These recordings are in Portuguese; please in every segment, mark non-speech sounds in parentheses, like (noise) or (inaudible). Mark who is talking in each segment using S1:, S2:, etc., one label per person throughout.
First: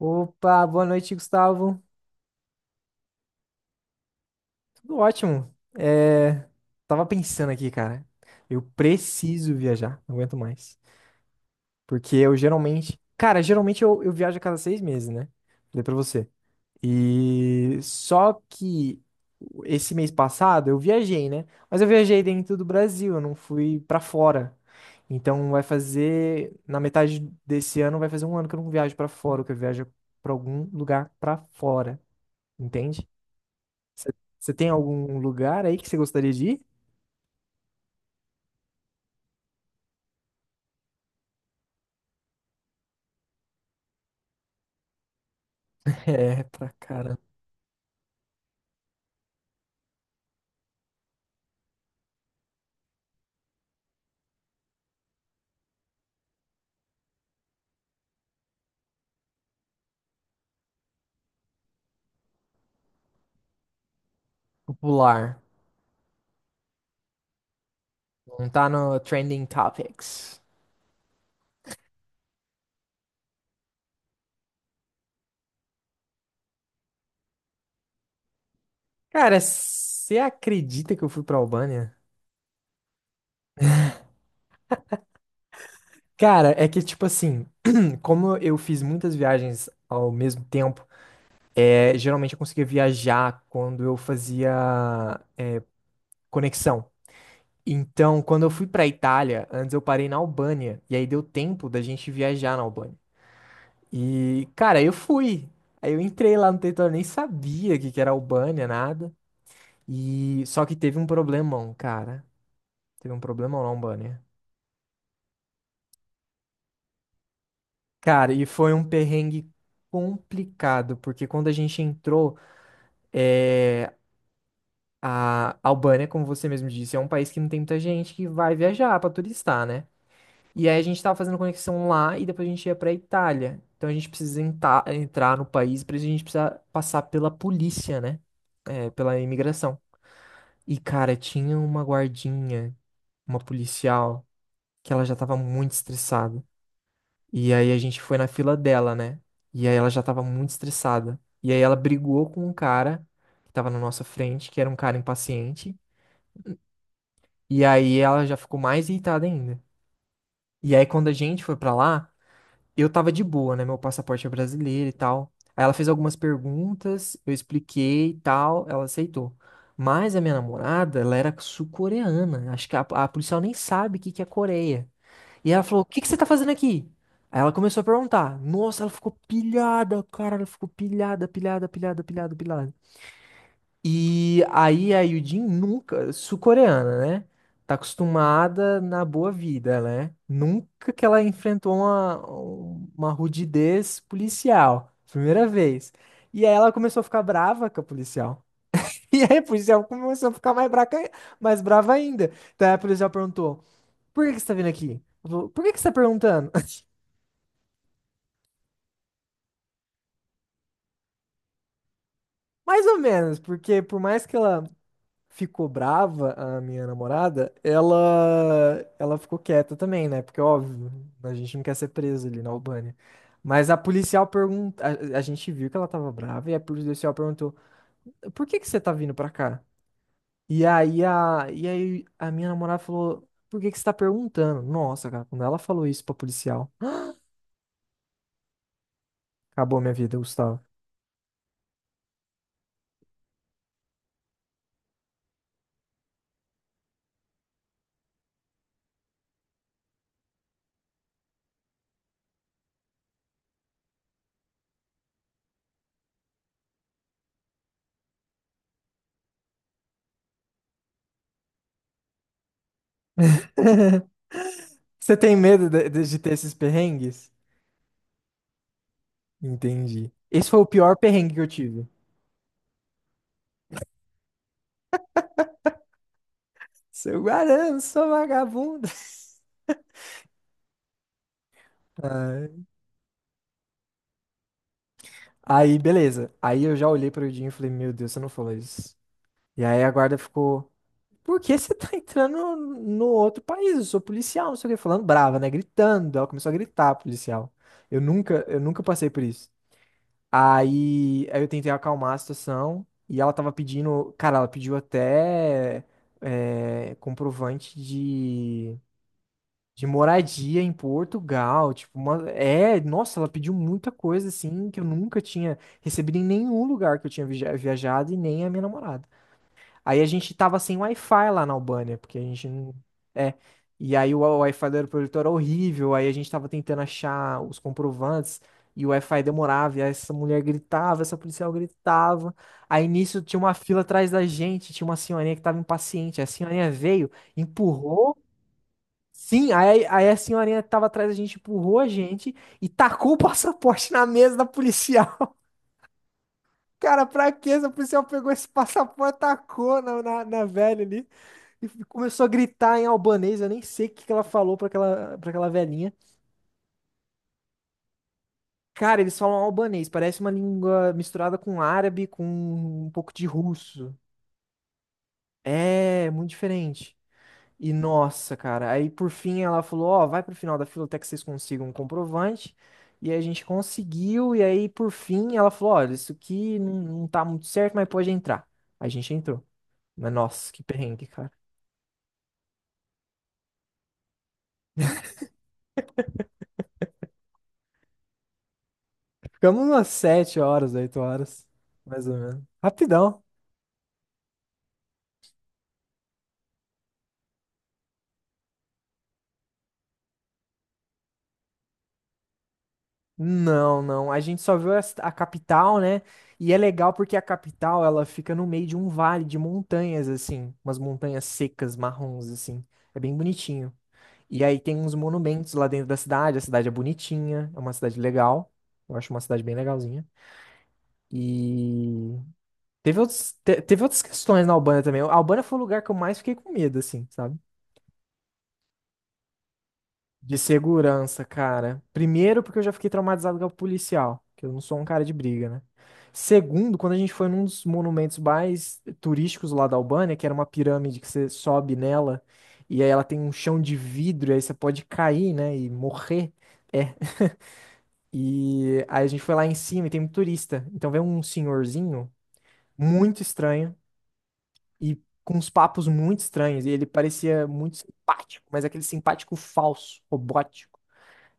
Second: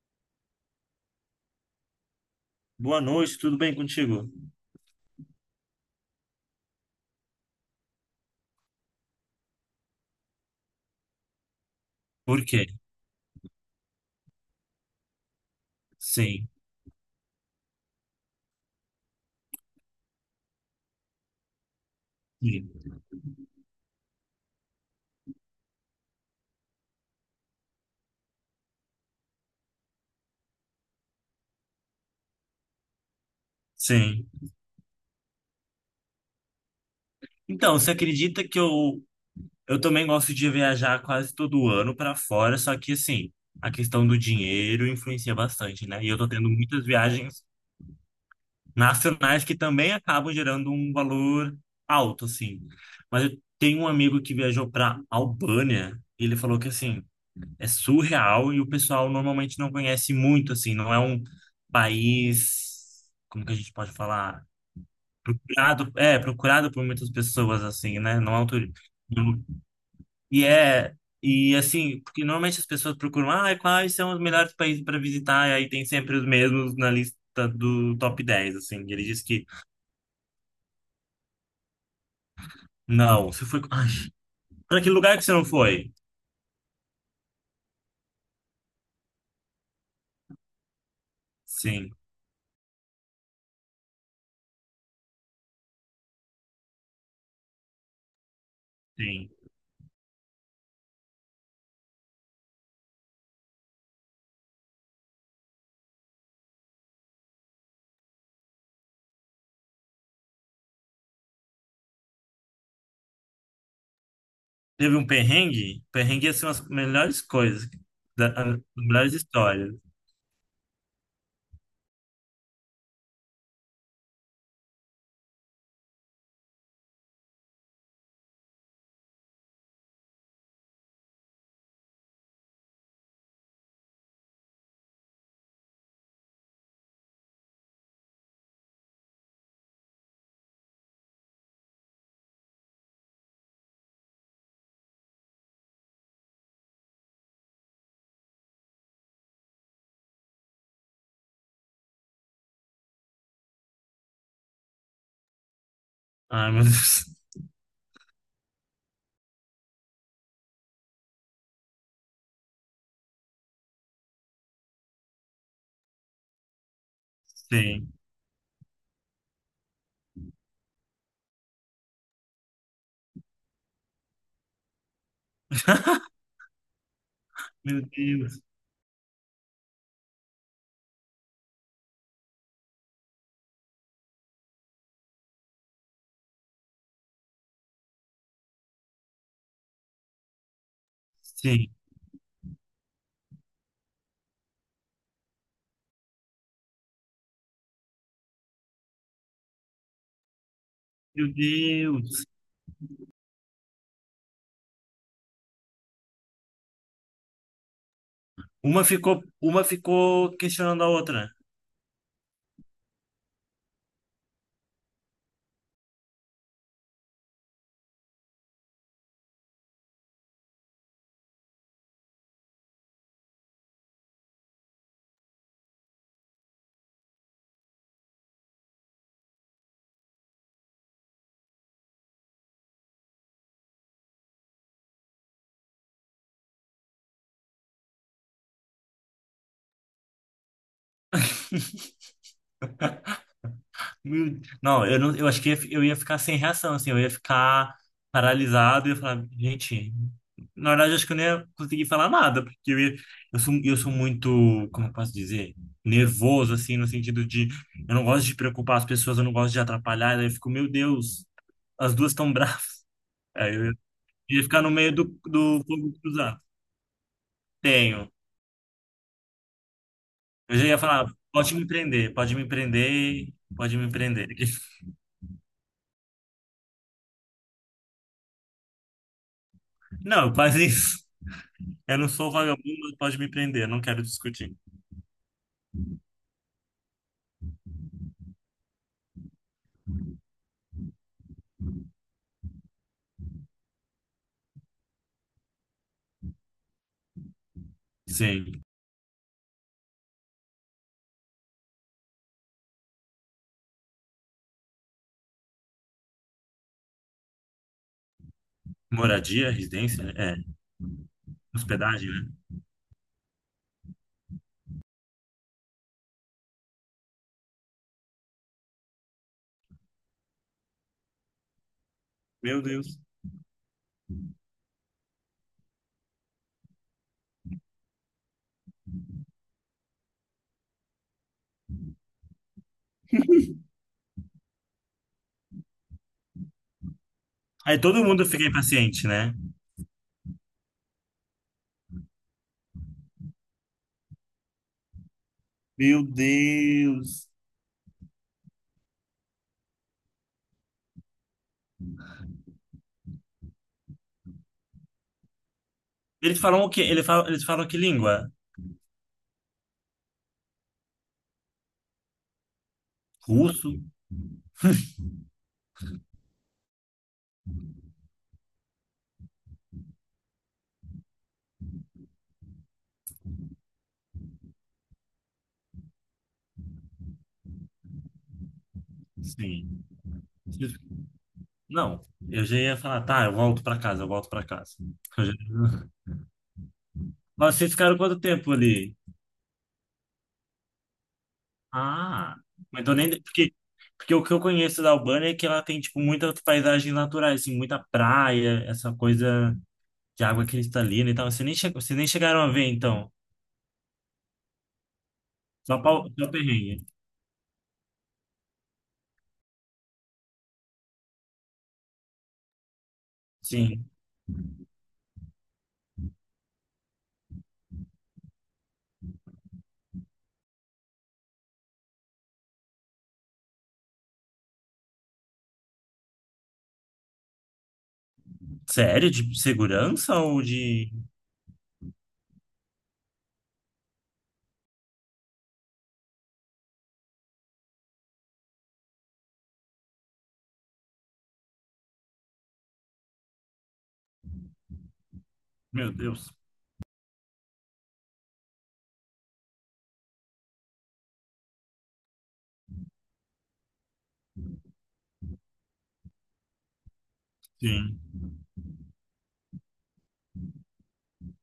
S1: Opa, boa noite, Gustavo.
S2: Boa noite, tudo bem contigo?
S1: Tudo ótimo. É, tava pensando aqui, cara. Eu preciso viajar, não aguento mais. Porque eu
S2: Por quê?
S1: geralmente. Cara, geralmente eu viajo a cada 6 meses, né? Falei pra você.
S2: Sim,
S1: E só que esse mês passado eu viajei, né? Mas eu viajei dentro do
S2: sim,
S1: Brasil, eu não fui pra fora. Então vai fazer. Na metade desse ano vai fazer um ano que eu não viajo pra fora, que eu viajo pra algum lugar pra fora. Entende? Você
S2: sim.
S1: você tem algum lugar aí que você gostaria de ir?
S2: Então, você acredita que eu também gosto de viajar quase todo ano para fora, só que assim, a questão do dinheiro influencia bastante, né? E eu tô
S1: É,
S2: tendo
S1: pra
S2: muitas
S1: cara
S2: viagens nacionais que também acabam gerando um valor alto, assim. Mas eu tenho um amigo que viajou para Albânia, e ele falou que assim, é surreal e o pessoal normalmente não conhece muito, assim, não é um país, como que a gente pode falar?
S1: popular.
S2: Procurado por muitas pessoas, assim, né? Não é um
S1: Não tá
S2: turismo.
S1: no Trending Topics.
S2: E é, e assim, porque normalmente as pessoas procuram, ah, quais são os melhores países para visitar, e aí tem sempre os mesmos na lista do top 10 assim.
S1: Cara, você acredita que eu fui pra Albânia?
S2: Não, você foi. Ai, para que lugar que você não foi?
S1: Cara, é que tipo assim, (clears throat) como eu fiz muitas viagens ao mesmo tempo,
S2: Sim,
S1: geralmente eu conseguia viajar quando eu fazia conexão. Então, quando eu fui pra
S2: sim.
S1: Itália, antes eu parei na Albânia, e aí deu tempo da gente viajar na Albânia. E, cara, eu fui. Aí eu entrei lá no território, nem sabia o que que era Albânia, nada. E só que teve um problemão, cara. Teve um problemão na Albânia.
S2: Teve um perrengue? Perrengue, é, assim, as melhores coisas,
S1: Cara, e
S2: as
S1: foi um
S2: melhores
S1: perrengue
S2: histórias.
S1: complicado, porque quando a gente entrou, é... a Albânia, como você mesmo disse, é um país que não tem muita gente que vai viajar pra turistar, né? E aí a gente tava fazendo conexão lá e depois a gente ia pra Itália. Então a gente precisa entrar no país, pra isso a gente precisa passar pela polícia, né? É, pela imigração. E, cara, tinha uma guardinha, uma policial, que ela já tava muito estressada. E aí a gente foi na fila dela, né? E aí ela já tava muito estressada. E aí ela brigou com um cara que tava na nossa frente, que era um cara impaciente.
S2: Ai, meu Deus. (laughs)
S1: E aí ela já ficou mais irritada ainda. E aí quando a gente foi pra lá. Eu tava de boa, né? Meu passaporte é brasileiro e tal. Aí ela fez algumas perguntas, eu
S2: Sim.
S1: expliquei e tal, ela aceitou. Mas a minha namorada, ela era sul-coreana. Acho que a policial nem sabe o que, que é Coreia. E ela falou: "O que, que você tá fazendo aqui?" Aí ela
S2: Meu
S1: começou a
S2: Deus.
S1: perguntar. Nossa, ela ficou pilhada, cara, ela ficou pilhada, pilhada, pilhada, pilhada, pilhada. E aí a Yudin nunca, sul-coreana, né? Tá acostumada na boa vida, né? Nunca que ela
S2: Sim.
S1: enfrentou uma rudidez policial. Primeira vez. E aí ela começou a ficar brava com a policial. (laughs) E aí a policial começou a ficar mais,
S2: Meu
S1: mais brava
S2: Deus.
S1: ainda. Daí a policial perguntou: "Por que que você tá vindo aqui?" Ela falou: "Por que que você tá perguntando?"
S2: Uma ficou questionando a outra.
S1: (laughs) Mais ou menos, porque por mais que ela ficou brava, a minha namorada, ela ficou quieta também, né? Porque, óbvio, a gente não quer ser preso ali na Albânia. Mas a policial pergunta, a gente viu que ela tava brava e a policial perguntou: "Por que que você tá vindo pra cá?" E aí a minha namorada falou: "Por que que você tá perguntando?" Nossa, cara, quando ela falou isso pra policial, (gasps) acabou minha vida, Gustavo.
S2: (laughs) Meu Deus. Não, eu acho que eu ia ficar sem reação, assim, eu ia ficar paralisado e ia falar, gente, na verdade eu acho que eu nem ia conseguir falar nada, porque eu sou muito, como eu posso dizer, nervoso, assim, no sentido de, eu não gosto de preocupar as pessoas, eu não gosto de atrapalhar, daí eu fico, meu Deus, as duas estão bravas. Aí eu
S1: (laughs)
S2: ia ficar no meio do,
S1: Você tem
S2: do
S1: medo de,
S2: fogo
S1: de ter
S2: cruzado.
S1: esses perrengues?
S2: Tenho.
S1: Entendi. Esse
S2: Eu já
S1: foi o
S2: ia
S1: pior
S2: falar,
S1: perrengue que eu
S2: pode me
S1: tive.
S2: prender, pode me prender, pode me prender. (laughs)
S1: Seu Guarano, sou vagabundo.
S2: Não, faz isso. Eu
S1: (laughs)
S2: não sou
S1: Ai.
S2: vagabundo, pode me prender, eu não quero discutir.
S1: Aí, beleza. Aí eu já olhei pro Dinho e falei: "Meu Deus, você não falou isso." E aí a guarda ficou: "Por que você tá entrando no outro país? Eu sou policial, não sei o que", falando brava, né? Gritando. Ela começou a gritar, policial.
S2: Sim.
S1: Eu nunca passei por isso. Aí eu tentei acalmar a situação e ela tava pedindo, cara, ela pediu até comprovante
S2: Moradia,
S1: de
S2: residência, é,
S1: moradia em Portugal, tipo,
S2: hospedagem, né?
S1: é, nossa, ela pediu muita coisa assim que eu nunca tinha recebido em nenhum lugar que eu tinha viajado e nem a minha namorada. Aí a gente tava sem Wi-Fi lá na Albânia, porque a gente
S2: Meu
S1: não
S2: Deus.
S1: é. E aí o Wi-Fi do aeroporto era horrível, aí a gente tava tentando achar os comprovantes e o Wi-Fi demorava, e aí essa mulher gritava, essa policial gritava. Aí nisso tinha uma fila atrás da gente, tinha uma senhorinha que tava impaciente. A senhorinha veio,
S2: Aí todo
S1: empurrou.
S2: mundo fica impaciente, né?
S1: Sim, aí a senhorinha tava atrás da gente, empurrou a gente e tacou o (laughs) passaporte na mesa da policial.
S2: Meu
S1: Cara,
S2: Deus.
S1: pra quê? Essa policial pegou esse passaporte, tacou na velha ali e começou a gritar em albanês. Eu nem sei o que que ela falou pra aquela velhinha.
S2: Eles falam o quê? Eles falam que língua?
S1: Cara, eles falam albanês, parece uma língua misturada com árabe, com um pouco de
S2: Russo?
S1: russo. É, muito diferente. E nossa, cara, aí por fim ela falou: "Ó, vai pro final da fila até que vocês consigam um comprovante." E aí a gente conseguiu, e aí por fim ela falou: "Olha, isso aqui não, não tá muito certo, mas pode entrar." A gente entrou.
S2: Sim.
S1: Mas nossa, que perrengue, cara.
S2: Não, eu já ia falar, tá, eu volto pra casa, eu volto pra casa. Eu já- Mas vocês ficaram quanto tempo ali?
S1: Ficamos umas 7 horas, 8 horas, mais ou
S2: Ah,
S1: menos.
S2: mas eu nem.
S1: Rapidão.
S2: Porque o que eu conheço da Albânia é que ela tem, tipo, muitas paisagens naturais, assim, muita praia, essa coisa de água cristalina e tal. Vocês nem chegaram a ver, então.
S1: Não, não, a gente só viu a capital, né?
S2: Só
S1: E é
S2: perrengue.
S1: legal porque a capital, ela fica no meio de um vale de montanhas, assim, umas montanhas secas, marrons, assim. É bem bonitinho.
S2: Sim.
S1: E aí tem uns monumentos lá dentro da cidade. A cidade é bonitinha, é uma cidade legal. Eu acho uma cidade bem legalzinha. E teve outros, teve outras questões na Albânia também. A Albânia foi o lugar que eu mais fiquei com medo, assim, sabe?
S2: Sério? De segurança ou
S1: De
S2: de.
S1: segurança, cara. Primeiro, porque eu já fiquei traumatizado com o policial, que eu não sou um cara de briga, né? Segundo, quando a gente foi num dos monumentos mais turísticos lá da Albânia, que era uma pirâmide que você sobe nela, e aí ela tem um chão de vidro, e aí você pode cair, né, e
S2: Meu Deus.
S1: morrer. E aí a gente foi lá em cima e tem muito turista. Então veio um senhorzinho muito estranho e com uns papos muito estranhos. E ele parecia muito
S2: Sim.
S1: simpático, mas aquele simpático falso, robótico.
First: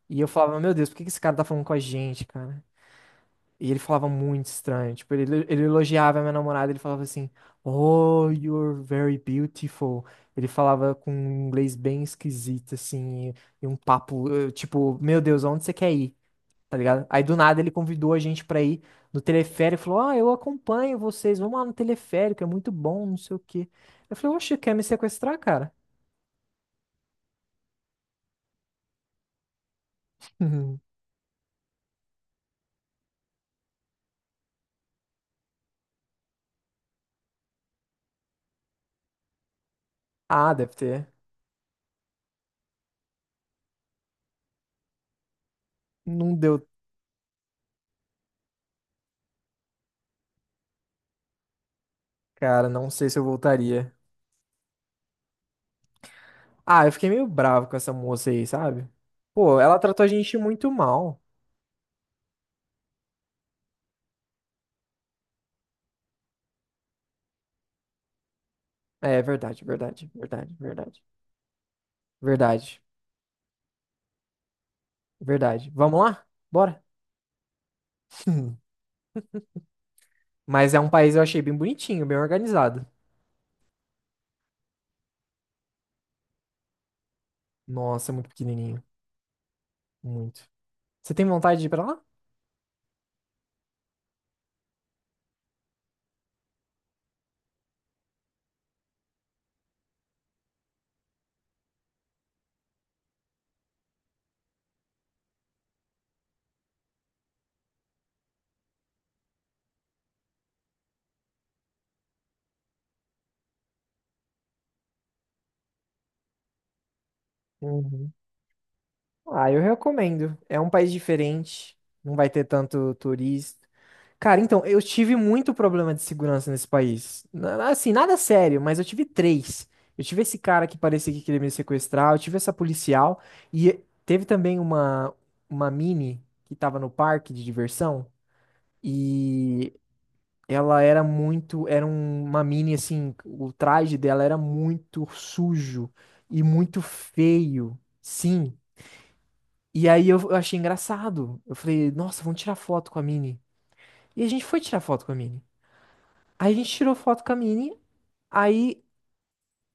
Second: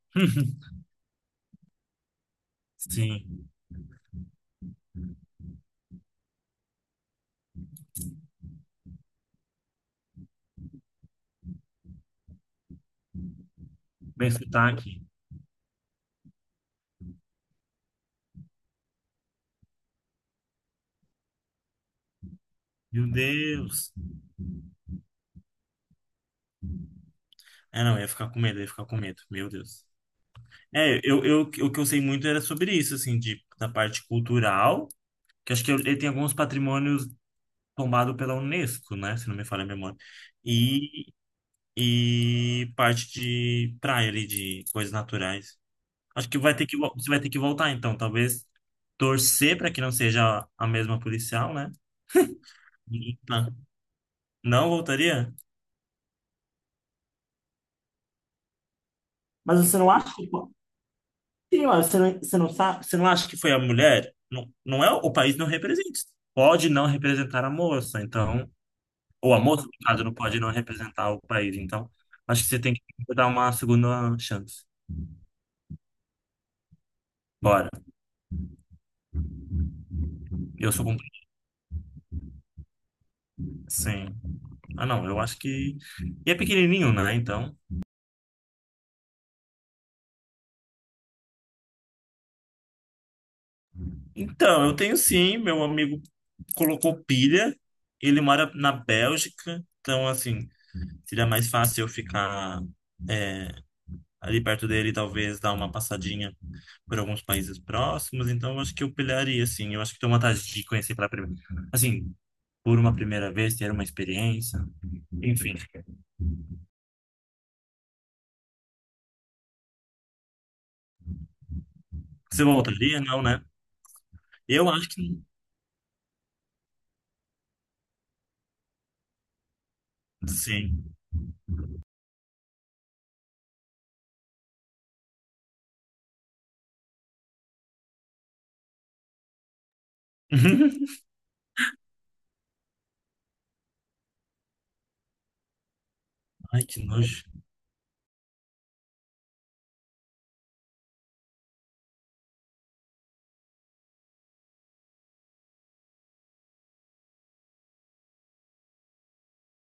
S1: E eu
S2: (laughs)
S1: falava: "Meu Deus, por que que esse cara tá falando com a gente, cara?"
S2: Sim.
S1: E ele falava muito estranho. Tipo, ele elogiava a minha namorada, ele falava assim: "Oh, you're very beautiful." Ele falava com um inglês bem esquisito, assim, e um papo,
S2: Bem
S1: tipo:
S2: sotaque.
S1: "Meu Deus, aonde você quer ir?" Tá ligado? Aí do nada ele convidou a gente pra ir no teleférico, falou: "Ah, eu acompanho vocês, vamos lá no teleférico, é muito bom,
S2: Meu
S1: não sei o quê."
S2: Deus.
S1: Eu falei: "Oxe, quer me sequestrar, cara?"
S2: É, não, eu ia ficar com medo, eu ia ficar com medo. Meu Deus. É,
S1: (laughs)
S2: o que eu sei muito era sobre isso, assim, da parte cultural, que acho que ele tem alguns patrimônios tombado pela Unesco, né? Se não me falha a memória.
S1: Ah, deve ter.
S2: E, e parte de praia ali, de coisas naturais. Acho
S1: Não
S2: que vai
S1: deu,
S2: ter que, vo- você vai ter que voltar, então. Talvez torcer para que não seja a mesma policial, né?
S1: cara, não sei
S2: E,
S1: se eu
S2: tá.
S1: voltaria.
S2: Não voltaria?
S1: Ah, eu fiquei meio bravo com essa moça aí, sabe?
S2: Mas
S1: Pô,
S2: você
S1: ela
S2: não
S1: tratou a
S2: acha que.
S1: gente
S2: Pô,
S1: muito mal.
S2: sim, mas você não sabe, você não acha que foi a mulher? Não, não é, o país não representa. Pode não representar a moça, então.
S1: É, é
S2: Ou a moça,
S1: verdade,
S2: no caso,
S1: verdade,
S2: não pode não
S1: verdade, verdade.
S2: representar o país. Então, acho que você tem
S1: Verdade,
S2: que dar uma segunda chance.
S1: verdade. Vamos lá? Bora.
S2: Bora.
S1: (laughs)
S2: Eu
S1: Mas é
S2: sou
S1: um
S2: com.
S1: país, eu achei bem bonitinho, bem organizado.
S2: Sim. Ah, não, eu acho que. E é pequenininho, né? Então.
S1: Nossa, muito pequenininho. Muito. Você tem vontade de ir pra lá?
S2: Então, eu tenho sim. Meu amigo colocou pilha. Ele mora na Bélgica. Então, assim, seria mais fácil eu ficar é, ali perto dele, talvez dar uma passadinha por alguns países próximos. Então, eu acho que eu pilharia, assim. Eu acho que tem uma vontade de conhecer pela primeira. Assim, por uma primeira vez, ter uma experiência. Enfim.
S1: Uhum. Ah, eu recomendo. É um país diferente, não vai
S2: Você
S1: ter tanto
S2: voltaria? Não, né?
S1: turista. Cara, então,
S2: Eu
S1: eu
S2: acho
S1: tive
S2: que.
S1: muito problema de segurança nesse país. Assim, nada sério, mas eu tive três. Eu tive esse cara que
S2: Sim.
S1: parecia que queria me sequestrar, eu tive essa policial e teve também uma mini que tava no parque de diversão e ela era
S2: (laughs)
S1: muito, era uma mini assim, o traje dela era muito sujo e
S2: Ai, que
S1: muito
S2: nojo.
S1: feio. Sim. E aí eu achei engraçado. Eu falei: "Nossa, vamos tirar foto com a Minnie." E a gente foi tirar foto com a Minnie. Aí a gente tirou foto com a Minnie, aí,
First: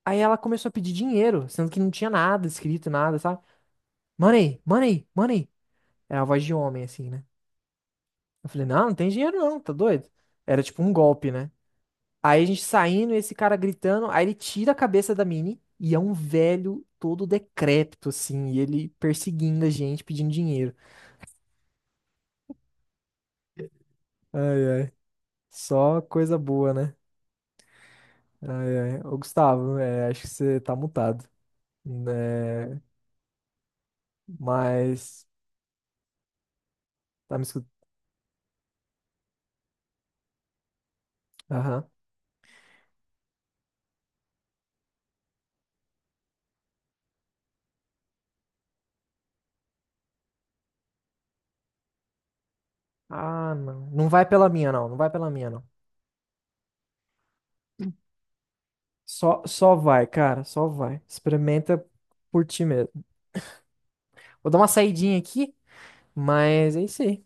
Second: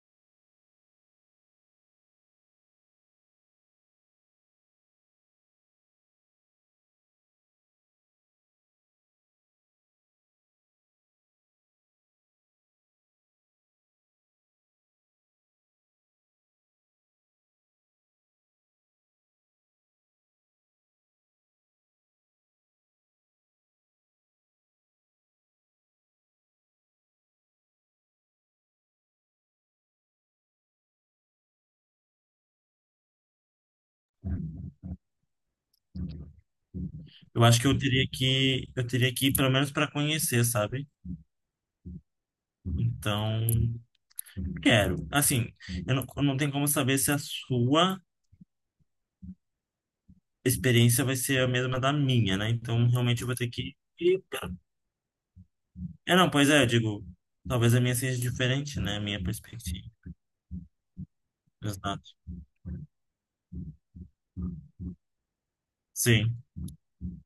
S1: aí ela começou a pedir dinheiro, sendo que não tinha nada escrito, nada, sabe? Money, money, money. Era a voz de homem, assim, né? Eu falei: "Não, não tem dinheiro não, tá doido?" Era tipo um golpe, né? Aí a gente saindo, esse cara gritando, aí ele tira a cabeça da Minnie e é um velho todo decrépito, assim, e ele perseguindo a gente, pedindo dinheiro. Só coisa boa, né? Ô, Gustavo, acho que você tá mutado, né? Mas tá
S2: Eu
S1: me
S2: acho que
S1: escutando?
S2: eu teria que ir pelo menos para conhecer, sabe?
S1: Aham.
S2: Então, quero. Assim, eu não tenho como saber se a sua experiência vai ser a mesma da minha, né? Então, realmente eu vou ter
S1: Ah,
S2: que
S1: não. Não
S2: ir.
S1: vai pela minha, não. Não vai pela minha, não.
S2: É, não, pois é, eu digo, talvez a minha seja diferente, né? A minha
S1: Só, só
S2: perspectiva.
S1: vai, cara. Só vai. Experimenta
S2: Exato.
S1: por ti mesmo. Vou dar uma saidinha aqui,
S2: Sim.
S1: mas é isso aí.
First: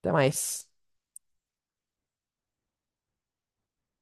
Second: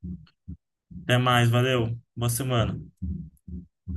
S1: Até mais.
S2: Até mais, valeu. Boa semana.